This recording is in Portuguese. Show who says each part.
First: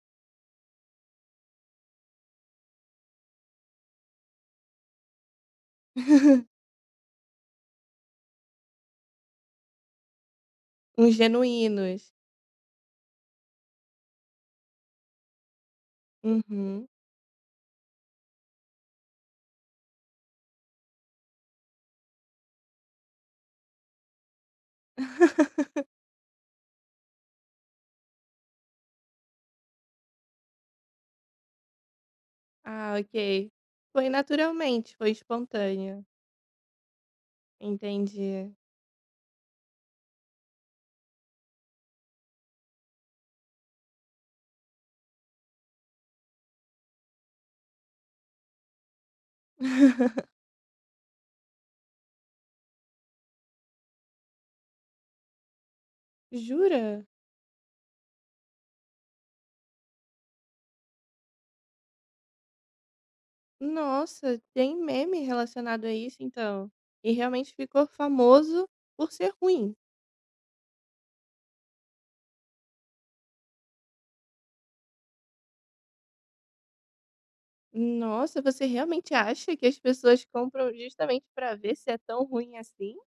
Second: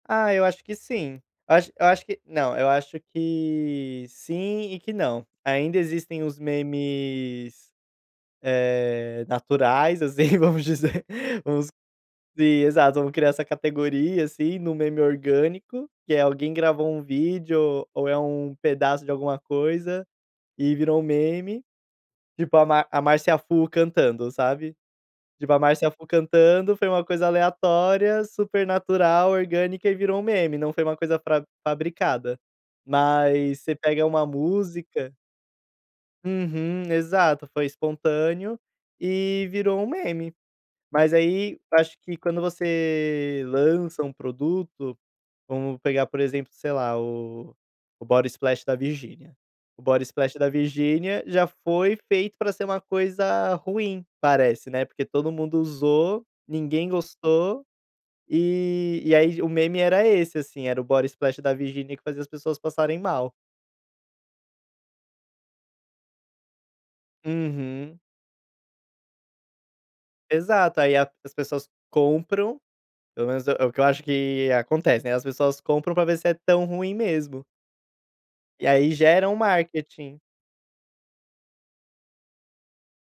Speaker 1: Ah, eu acho que sim, eu acho eu acho que não, eu acho que sim, e que não. Ainda existem os memes, eh, naturais, assim, vamos dizer
Speaker 2: Os genuínos.
Speaker 1: exato, criar essa categoria, assim, no meme orgânico, que é alguém,
Speaker 2: Uhum.
Speaker 1: gravou um vídeo ou é um pedaço de alguma coisa, e virou um meme. Tipo a ma a Márcia Fu cantando, sabe, tipo a Márcia Fu cantando, foi uma coisa aleatória, super natural, orgânica e virou um meme, não foi uma coisa fra fabricada.
Speaker 2: Ah, ok.
Speaker 1: Mas você pega
Speaker 2: Foi
Speaker 1: uma
Speaker 2: naturalmente, foi
Speaker 1: música
Speaker 2: espontânea.
Speaker 1: Uhum. Exato, foi
Speaker 2: Entendi.
Speaker 1: espontâneo, e virou um meme. Mas aí, acho que, quando você lança um produto, vamos pegar por exemplo, sei lá, o Body Splash da Virgínia. O Body Splash da Virgínia, já foi feito pra ser uma coisa ruim, parece, né, porque todo mundo usou, ninguém
Speaker 2: Jura?
Speaker 1: gostou, e e aí o meme era esse, assim, o da Virgínia que fazia as pessoas passarem mal.
Speaker 2: Nossa, tem meme relacionado, a isso então. E realmente, ficou
Speaker 1: Uhum.
Speaker 2: famoso por ser ruim?
Speaker 1: Exato, aí a as pessoas compram, pelo menos é o que eu acho, que acontece, né, as pessoas compram, pra ver se é tão ruim mesmo.
Speaker 2: Nossa, você
Speaker 1: E aí,
Speaker 2: realmente
Speaker 1: geram o
Speaker 2: acha, que as
Speaker 1: marketing.
Speaker 2: pessoas, compram justamente, pra ver se é tão ruim, assim?